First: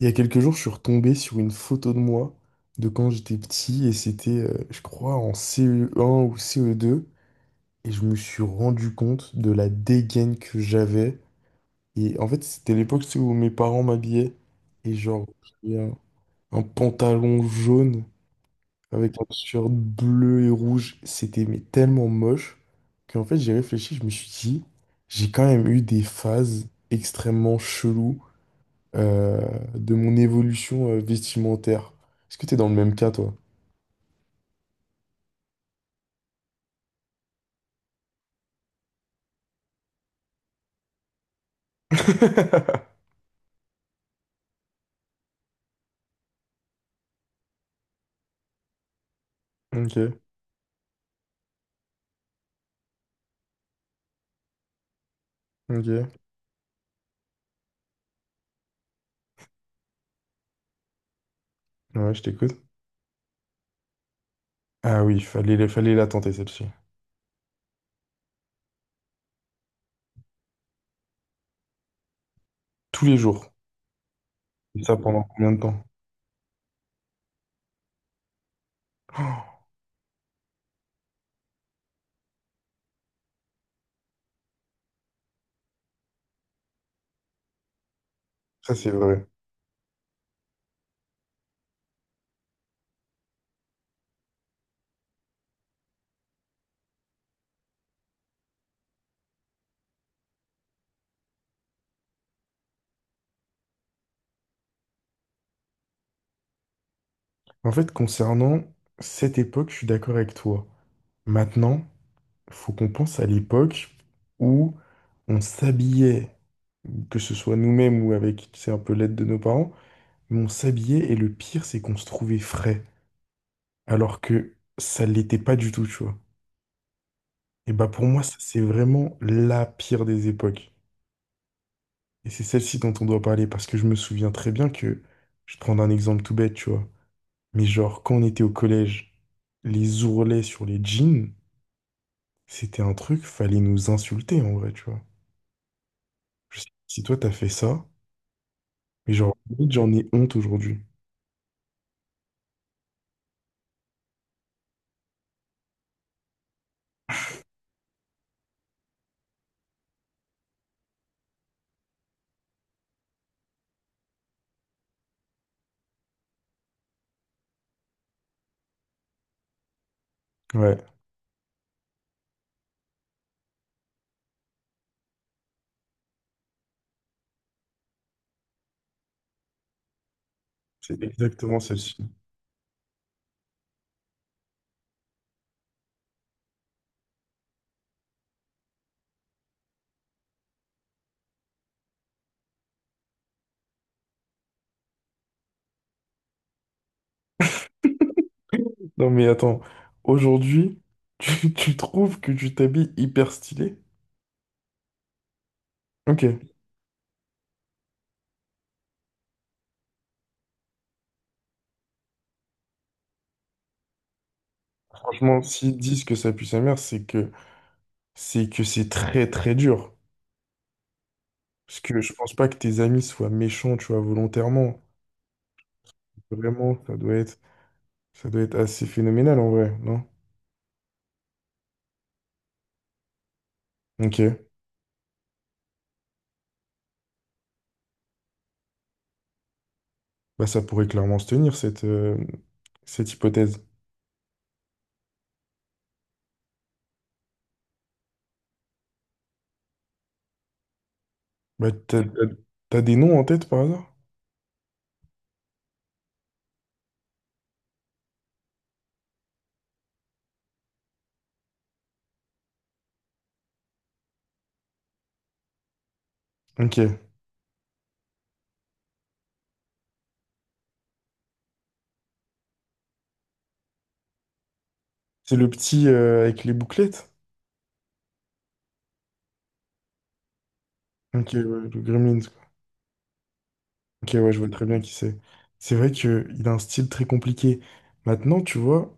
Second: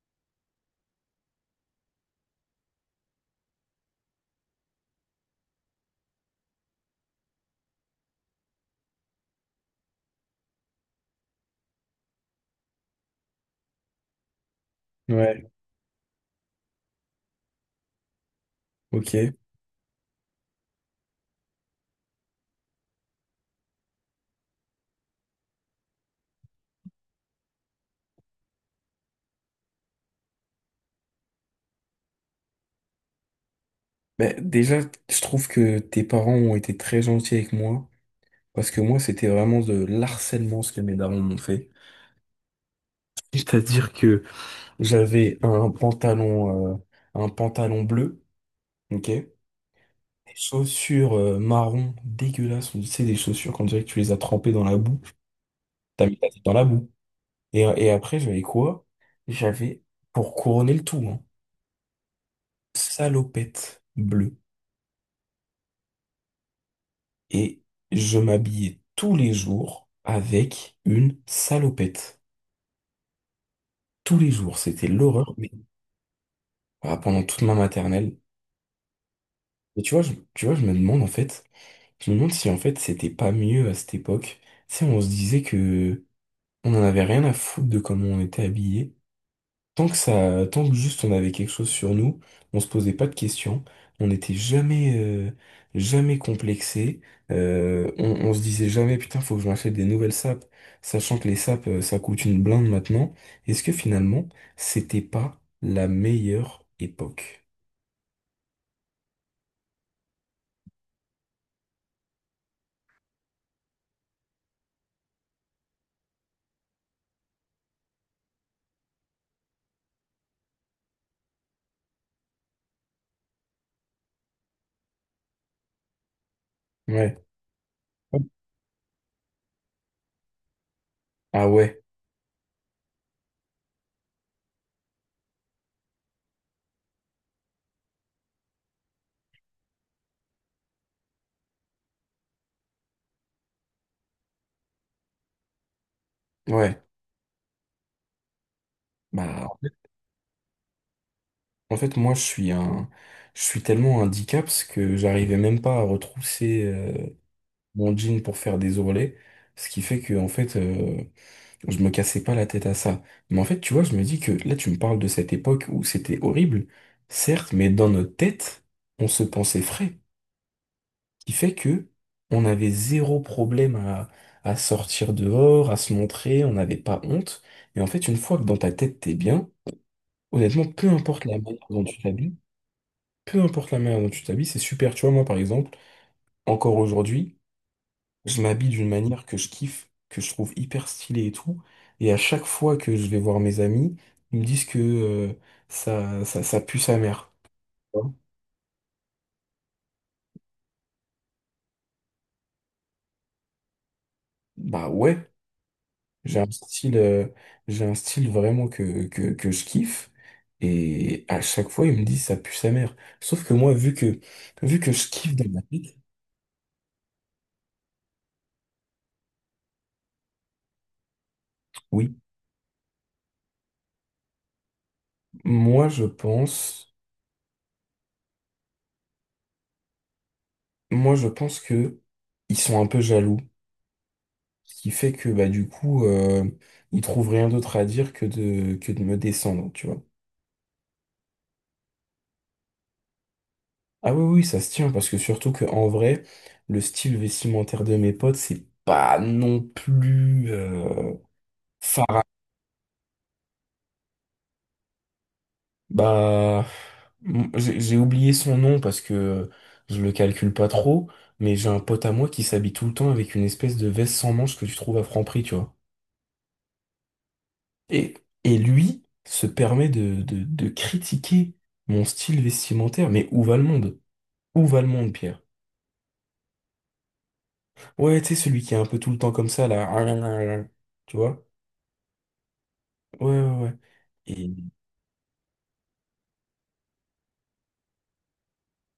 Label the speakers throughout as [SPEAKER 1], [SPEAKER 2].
[SPEAKER 1] Il y a quelques jours, je suis retombé sur une photo de moi de quand j'étais petit et c'était, je crois, en CE1 ou CE2. Et je me suis rendu compte de la dégaine que j'avais. Et en fait, c'était l'époque tu sais, où mes parents m'habillaient et genre
[SPEAKER 2] Ouais.
[SPEAKER 1] j'avais un pantalon jaune avec un
[SPEAKER 2] Ok.
[SPEAKER 1] t-shirt bleu et rouge, c'était mais tellement moche qu'en fait, j'ai réfléchi, je me suis dit, j'ai quand même eu des phases extrêmement cheloues euh, de mon évolution vestimentaire. Est-ce que t'es dans le même cas, toi?
[SPEAKER 2] Ben, déjà, je trouve que tes parents ont été très gentils avec moi, parce que moi, c'était vraiment de l'harcèlement ce que mes darons m'ont fait. C'est-à-dire que j'avais un pantalon bleu, ok? Des
[SPEAKER 1] Ok,
[SPEAKER 2] chaussures marron dégueulasses, ou tu sais, des chaussures qu'on dirait que tu les as trempées dans la boue. T'as
[SPEAKER 1] ok.
[SPEAKER 2] mis ta tête dans la boue. Et après, j'avais quoi? J'avais, pour couronner le tout, hein,
[SPEAKER 1] Ouais, je t'écoute.
[SPEAKER 2] salopette bleue.
[SPEAKER 1] Ah oui, fallait la tenter, celle-ci.
[SPEAKER 2] Et je m'habillais tous les jours avec une salopette.
[SPEAKER 1] Tous les jours.
[SPEAKER 2] Tous les jours,
[SPEAKER 1] Et
[SPEAKER 2] c'était
[SPEAKER 1] ça pendant
[SPEAKER 2] l'horreur, mais
[SPEAKER 1] combien de temps?
[SPEAKER 2] ah, pendant toute ma maternelle.
[SPEAKER 1] Oh,
[SPEAKER 2] Et tu vois, tu vois, je me demande en fait, je me demande si en fait c'était pas mieux à cette époque. Tu sais, on se disait que on en avait rien à foutre de comment on était
[SPEAKER 1] ça, c'est
[SPEAKER 2] habillé.
[SPEAKER 1] vrai.
[SPEAKER 2] Tant que ça, tant que juste on avait quelque chose sur nous, on se posait pas de questions, on n'était jamais, jamais complexé, on se disait jamais putain faut que je m'achète des nouvelles sapes, sachant que les sapes ça coûte une blinde maintenant. Est-ce que finalement c'était pas la meilleure époque?
[SPEAKER 1] En fait, concernant cette époque, je suis d'accord avec toi. Maintenant, faut qu'on pense à l'époque où on s'habillait, que ce soit nous-mêmes ou avec, tu sais, un peu l'aide de nos parents, mais on s'habillait et le pire, c'est qu'on se trouvait frais, alors que ça l'était pas du tout, tu vois.
[SPEAKER 2] Ouais.
[SPEAKER 1] Et bah pour moi, ça, c'est vraiment la pire des époques.
[SPEAKER 2] Ah ouais,
[SPEAKER 1] Et c'est celle-ci dont on doit parler, parce que je me souviens très bien que, je vais te prendre un exemple tout bête, tu vois, mais genre quand on était au collège, les ourlets sur les jeans, c'était un truc, fallait nous insulter en vrai, tu vois. Je sais pas
[SPEAKER 2] ouais.
[SPEAKER 1] si toi t'as fait ça, mais genre,
[SPEAKER 2] Bah
[SPEAKER 1] limite, j'en ai honte aujourd'hui.
[SPEAKER 2] en fait moi je suis un, je suis tellement un dicaps que j'arrivais même pas à retrousser mon jean pour faire des ourlets, ce qui fait que en fait je me cassais pas la tête à ça. Mais en fait, tu vois, je me dis que là, tu me parles de cette époque où c'était horrible, certes, mais dans notre tête, on se pensait frais,
[SPEAKER 1] Ouais,
[SPEAKER 2] qui fait que on avait zéro problème à sortir dehors, à se montrer, on n'avait pas honte. Et en fait, une fois que dans ta tête, t'es bien, honnêtement,
[SPEAKER 1] c'est exactement celle-ci.
[SPEAKER 2] peu importe la manière dont tu t'habilles, c'est super. Tu vois, moi, par exemple, encore aujourd'hui, je m'habille d'une manière que je kiffe, que je trouve hyper stylée et tout. Et à chaque fois que je vais voir mes amis, ils me disent que ça pue sa mère. Hein.
[SPEAKER 1] Non mais attends, aujourd'hui, tu trouves que tu t'habilles hyper stylé?
[SPEAKER 2] Bah ouais, j'ai
[SPEAKER 1] Ok.
[SPEAKER 2] un style, euh, j'ai un style vraiment que je kiffe. Et à chaque fois, ils me disent ça pue sa mère. Sauf que moi, vu que je kiffe
[SPEAKER 1] Franchement,
[SPEAKER 2] de la
[SPEAKER 1] s'ils
[SPEAKER 2] vie,
[SPEAKER 1] disent que ça pue sa mère, c'est que c'est très très dur. Parce que je
[SPEAKER 2] oui,
[SPEAKER 1] pense pas que tes amis soient méchants, tu vois, volontairement.
[SPEAKER 2] moi je
[SPEAKER 1] Vraiment,
[SPEAKER 2] pense,
[SPEAKER 1] ça doit être assez phénoménal en vrai, non?
[SPEAKER 2] moi je pense que ils sont un peu jaloux.
[SPEAKER 1] Ok.
[SPEAKER 2] Ce qui fait que bah du coup, il trouve rien d'autre à dire que de me descendre, tu vois.
[SPEAKER 1] Bah ça pourrait clairement se tenir cette, cette hypothèse.
[SPEAKER 2] Ah oui, oui, ça se tient, parce que surtout que en vrai, le style vestimentaire de mes potes, c'est pas non plus
[SPEAKER 1] Bah
[SPEAKER 2] phara-
[SPEAKER 1] t'as des noms en tête par hasard?
[SPEAKER 2] Bah, j'ai oublié son nom parce que je le calcule pas trop, mais j'ai un pote à moi qui s'habille tout le temps avec une espèce de veste sans manches que tu trouves à Franprix, tu vois.
[SPEAKER 1] Ok.
[SPEAKER 2] Et, et lui se permet de critiquer mon style vestimentaire, mais où va le monde? Où va le monde,
[SPEAKER 1] C'est
[SPEAKER 2] Pierre?
[SPEAKER 1] le petit avec les bouclettes?
[SPEAKER 2] Ouais, tu sais, celui qui est un peu tout le temps comme ça, là. Tu
[SPEAKER 1] Ok, ouais,
[SPEAKER 2] vois?
[SPEAKER 1] le Gremlins, quoi.
[SPEAKER 2] Ouais, ouais, ouais.
[SPEAKER 1] Ok, ouais, je vois
[SPEAKER 2] Et-
[SPEAKER 1] très bien qui c'est. C'est vrai que il a un style très compliqué. Maintenant, tu vois.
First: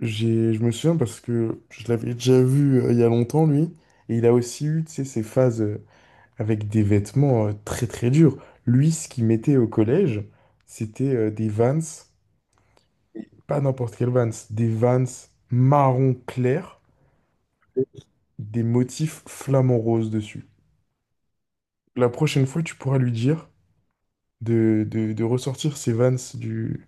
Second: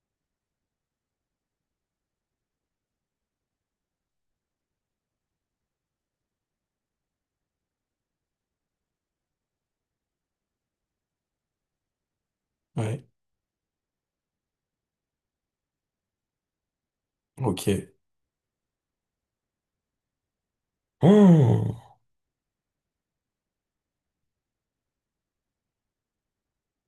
[SPEAKER 1] Je me souviens parce que je l'avais déjà vu il y a longtemps, lui, et il a aussi eu, tu sais, ses phases avec des vêtements très très durs. Lui, ce qu'il mettait au collège, c'était des Vans,
[SPEAKER 2] Ouais,
[SPEAKER 1] et pas n'importe quel Vans, des Vans marron clair,
[SPEAKER 2] ok.
[SPEAKER 1] des motifs flamants roses dessus.
[SPEAKER 2] Oh.
[SPEAKER 1] La prochaine fois, tu pourras lui dire de ressortir ces Vans du…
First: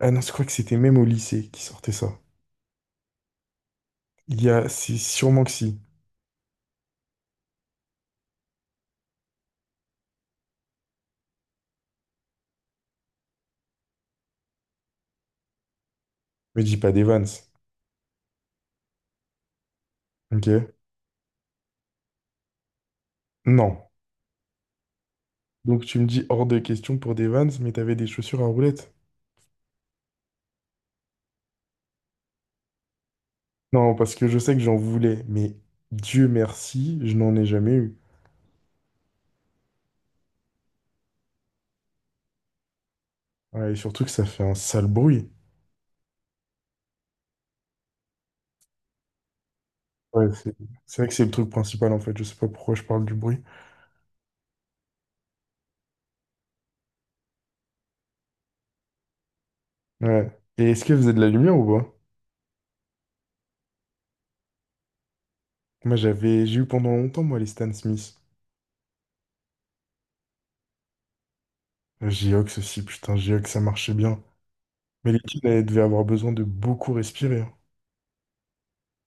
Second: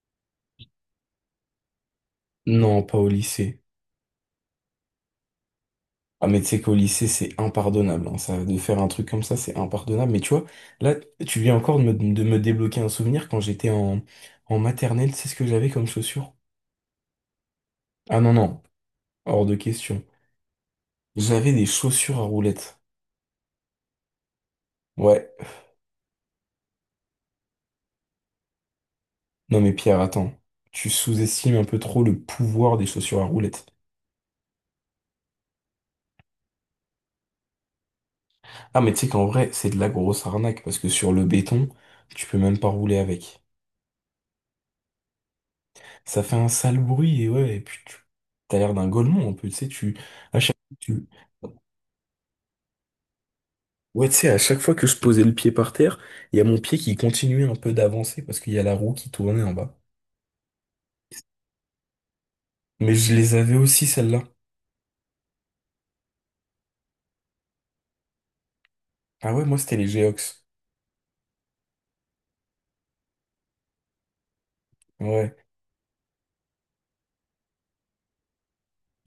[SPEAKER 1] Ah non, je crois que c'était même au lycée qui sortait ça.
[SPEAKER 2] Non, pas au lycée.
[SPEAKER 1] Il y a, c'est sûrement que si.
[SPEAKER 2] Ah, mais tu sais qu'au lycée, c'est impardonnable. Hein, ça, de faire un truc comme ça, c'est impardonnable. Mais tu vois, là, tu viens encore de de me débloquer un souvenir quand j'étais en maternelle. C'est ce que j'avais comme chaussures?
[SPEAKER 1] Mais dis pas des Vans,
[SPEAKER 2] Ah non, non, hors de question.
[SPEAKER 1] ok?
[SPEAKER 2] J'avais des chaussures à roulettes.
[SPEAKER 1] Non.
[SPEAKER 2] Ouais.
[SPEAKER 1] Donc tu me dis hors de question pour des Vans, mais t'avais des chaussures à roulettes.
[SPEAKER 2] Non, mais Pierre, attends. Tu sous-estimes un peu trop le pouvoir des chaussures à roulettes.
[SPEAKER 1] Non, parce que je sais que j'en voulais, mais Dieu merci, je n'en ai jamais eu.
[SPEAKER 2] Ah, mais tu sais qu'en vrai, c'est de la grosse arnaque parce que sur le béton, tu peux même pas rouler avec.
[SPEAKER 1] Ouais, et surtout que ça fait un sale bruit.
[SPEAKER 2] Ça fait un sale bruit et ouais, et puis tu t'as l'air d'un golemon un peu, tu sais, tu,
[SPEAKER 1] Ouais,
[SPEAKER 2] à chaque,
[SPEAKER 1] c'est vrai
[SPEAKER 2] tu,
[SPEAKER 1] que c'est le truc principal en fait, je sais pas pourquoi je parle du bruit.
[SPEAKER 2] ouais, tu sais, à chaque fois que je posais le pied par terre, il y a mon pied qui continuait un peu d'avancer parce qu'il y a la roue qui tournait en bas.
[SPEAKER 1] Ouais. Et est-ce que vous avez de la lumière ou pas?
[SPEAKER 2] Mais je les avais aussi, celles-là.
[SPEAKER 1] Moi j'ai eu pendant longtemps moi les Stan Smith.
[SPEAKER 2] Ah ouais, moi, c'était les Geox.
[SPEAKER 1] Geox aussi, putain, Geox ça marchait bien. Mais les
[SPEAKER 2] Ouais.
[SPEAKER 1] kids, elles devaient avoir besoin de beaucoup respirer, hein.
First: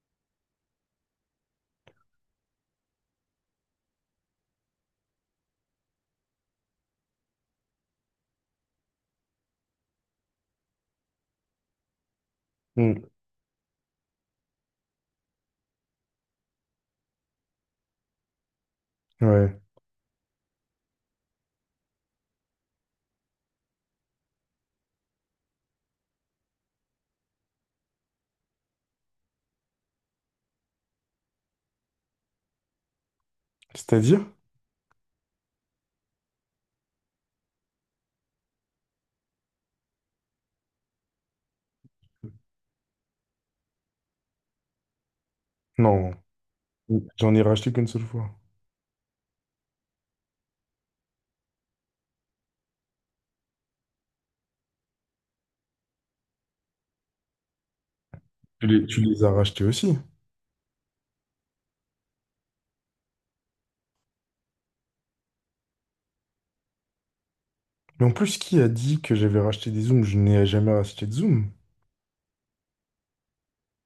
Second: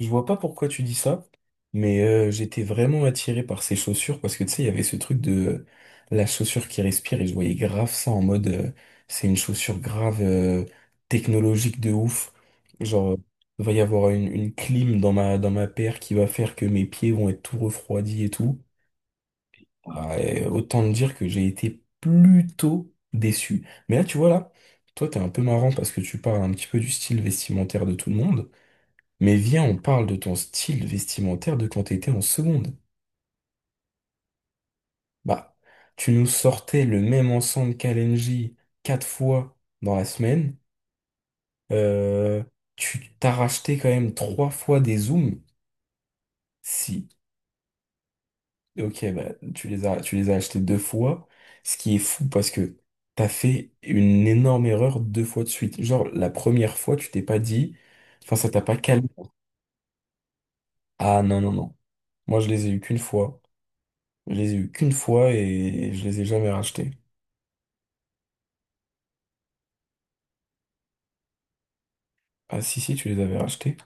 [SPEAKER 2] Je vois pas pourquoi tu dis ça, mais j'étais vraiment attiré par ces chaussures parce que tu sais, il y avait ce truc de la chaussure qui respire et je voyais grave ça en mode c'est une chaussure grave technologique de ouf.
[SPEAKER 1] Mm.
[SPEAKER 2] Genre, il va y avoir une clim dans dans ma paire qui va faire que mes pieds vont être tout refroidis et tout.
[SPEAKER 1] Ouais.
[SPEAKER 2] Ah, et autant te dire que j'ai été plutôt déçu. Mais là, tu vois, là, toi, t'es un peu marrant parce que tu parles un petit peu du style vestimentaire de tout le monde. Mais viens, on parle de ton style vestimentaire de quand t'étais en seconde.
[SPEAKER 1] C'est-à-dire?
[SPEAKER 2] Bah, tu nous sortais le même ensemble qu'Alenji quatre fois dans la semaine. Euh, tu t'as racheté quand même trois fois des zooms.
[SPEAKER 1] Non,
[SPEAKER 2] Si,
[SPEAKER 1] j'en ai racheté qu'une seule fois.
[SPEAKER 2] ok, bah, tu les as achetés deux fois. Ce qui est fou parce que t'as fait une énorme erreur deux fois de suite. Genre, la première fois, tu t'es pas dit, enfin, ça t'a pas
[SPEAKER 1] Tu
[SPEAKER 2] calmé.
[SPEAKER 1] les as rachetés aussi.
[SPEAKER 2] Ah non, non, non. Moi, je les ai eu qu'une fois. Je les ai eu qu'une fois et je les ai jamais rachetés.
[SPEAKER 1] Mais en plus, qui a dit que j'avais racheté des zooms? Je n'ai jamais racheté de zoom.
[SPEAKER 2] Ah si, si, tu les avais rachetés.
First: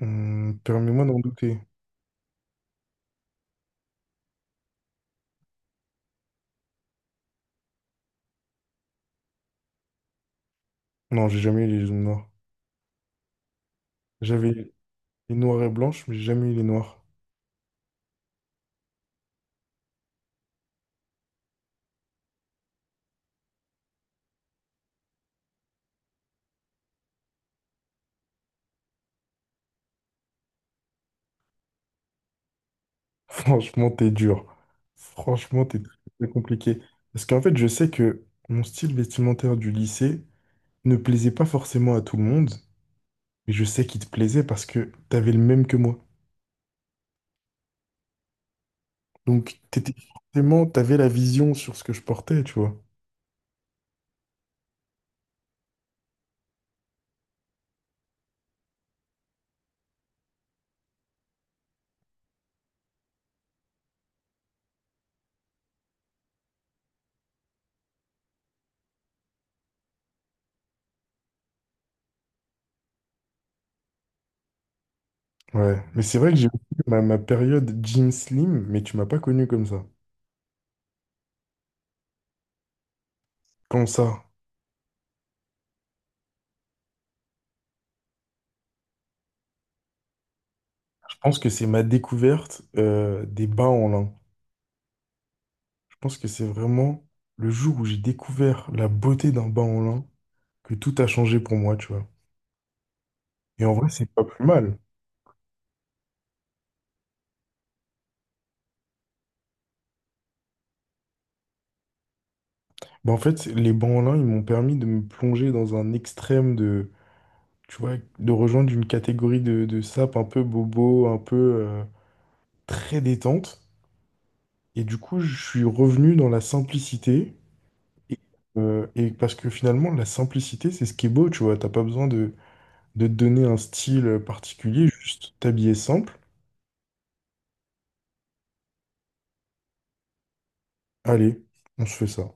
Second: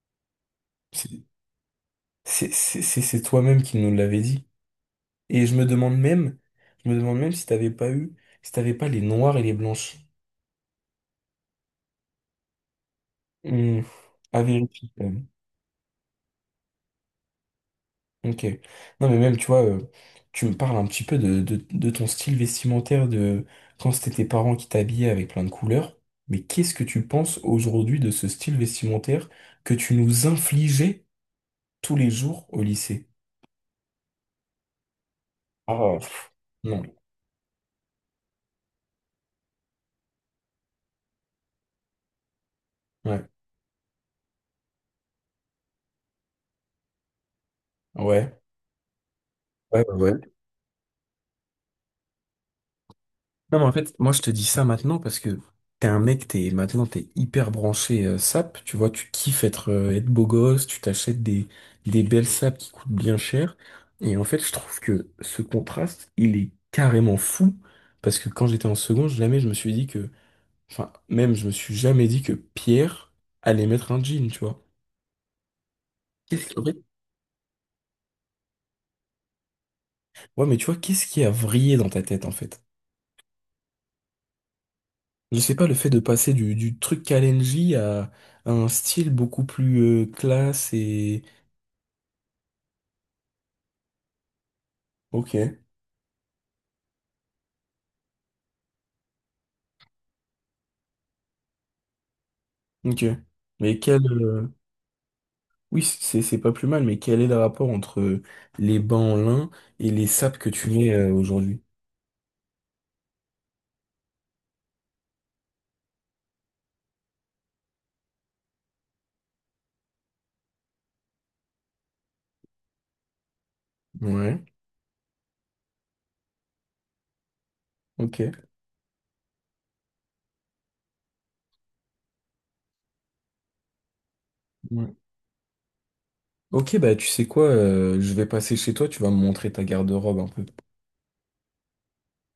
[SPEAKER 1] Permets-moi
[SPEAKER 2] C'est
[SPEAKER 1] d'en douter.
[SPEAKER 2] c'est toi-même qui nous l'avais dit. Et je me demande même si t'avais pas eu, si t'avais pas les noirs et les blanches.
[SPEAKER 1] Non, j'ai jamais eu les zooms noirs.
[SPEAKER 2] Hmm, à
[SPEAKER 1] J'avais
[SPEAKER 2] vérifier quand même.
[SPEAKER 1] les noirs et blanches, mais j'ai jamais eu les noirs.
[SPEAKER 2] Ok. Non mais même, tu vois, tu me parles un petit peu de ton style vestimentaire de quand c'était tes parents qui t'habillaient avec plein de couleurs. Mais qu'est-ce que tu penses aujourd'hui de ce style vestimentaire que tu nous infligeais tous les jours au lycée?
[SPEAKER 1] Franchement, t'es dur. Franchement, t'es très
[SPEAKER 2] Oh,
[SPEAKER 1] très
[SPEAKER 2] pff,
[SPEAKER 1] compliqué.
[SPEAKER 2] non.
[SPEAKER 1] Parce qu'en fait, je sais que mon style vestimentaire du lycée ne plaisait pas forcément à tout le monde,
[SPEAKER 2] Ouais.
[SPEAKER 1] mais je sais qu'il te plaisait parce que t'avais le même que moi.
[SPEAKER 2] Ouais.
[SPEAKER 1] Donc,
[SPEAKER 2] Ouais,
[SPEAKER 1] t'étais
[SPEAKER 2] ouais, ouais.
[SPEAKER 1] forcément, t'avais la vision sur ce que je portais, tu vois.
[SPEAKER 2] Non, mais en fait, moi, je te dis ça maintenant parce que t'es un mec, t'es, maintenant, t'es hyper branché sap. Tu vois, tu kiffes être, être beau gosse, des belles sapes qui coûtent bien cher. Et en fait, je trouve que ce contraste, il est carrément fou parce que quand j'étais en seconde, jamais je me suis dit que, enfin, même, je me suis jamais dit que Pierre allait mettre un jean, tu vois.
[SPEAKER 1] Ouais, mais c'est vrai que j'ai
[SPEAKER 2] Qu'est-ce
[SPEAKER 1] aussi
[SPEAKER 2] qui...
[SPEAKER 1] ma période Jim Slim, mais tu m'as pas connu comme ça.
[SPEAKER 2] Ouais, mais tu vois, qu'est-ce qui a vrillé dans ta tête, en fait?
[SPEAKER 1] Comme ça.
[SPEAKER 2] Je sais pas, le fait de passer du truc Kalenji à un style beaucoup plus classe
[SPEAKER 1] Je
[SPEAKER 2] et...
[SPEAKER 1] pense que c'est ma découverte des bas en lin.
[SPEAKER 2] Ok,
[SPEAKER 1] Je pense que c'est vraiment le jour où j'ai découvert la beauté d'un bas en lin que tout a changé pour moi, tu vois.
[SPEAKER 2] ok.
[SPEAKER 1] Et en
[SPEAKER 2] Mais
[SPEAKER 1] vrai,
[SPEAKER 2] quel...
[SPEAKER 1] c'est pas plus mal.
[SPEAKER 2] oui, c'est pas plus mal, mais quel est le rapport entre les bancs en lin et les sapes que tu mets aujourd'hui?
[SPEAKER 1] Bah, en fait, les bas en lin, ils m'ont permis de me plonger dans un extrême de, tu vois, de rejoindre une catégorie de sapes un peu bobo, un peu très détente.
[SPEAKER 2] Ouais,
[SPEAKER 1] Et du coup, je suis revenu dans la simplicité. Et,
[SPEAKER 2] ok.
[SPEAKER 1] et parce que finalement, la simplicité, c'est ce qui est beau, tu vois. T'as pas besoin de te donner un style particulier,
[SPEAKER 2] Ouais.
[SPEAKER 1] juste t'habiller simple.
[SPEAKER 2] Ok, bah tu sais quoi, je vais passer chez toi, tu vas me montrer ta garde-robe un peu.
[SPEAKER 1] Allez, on se fait ça.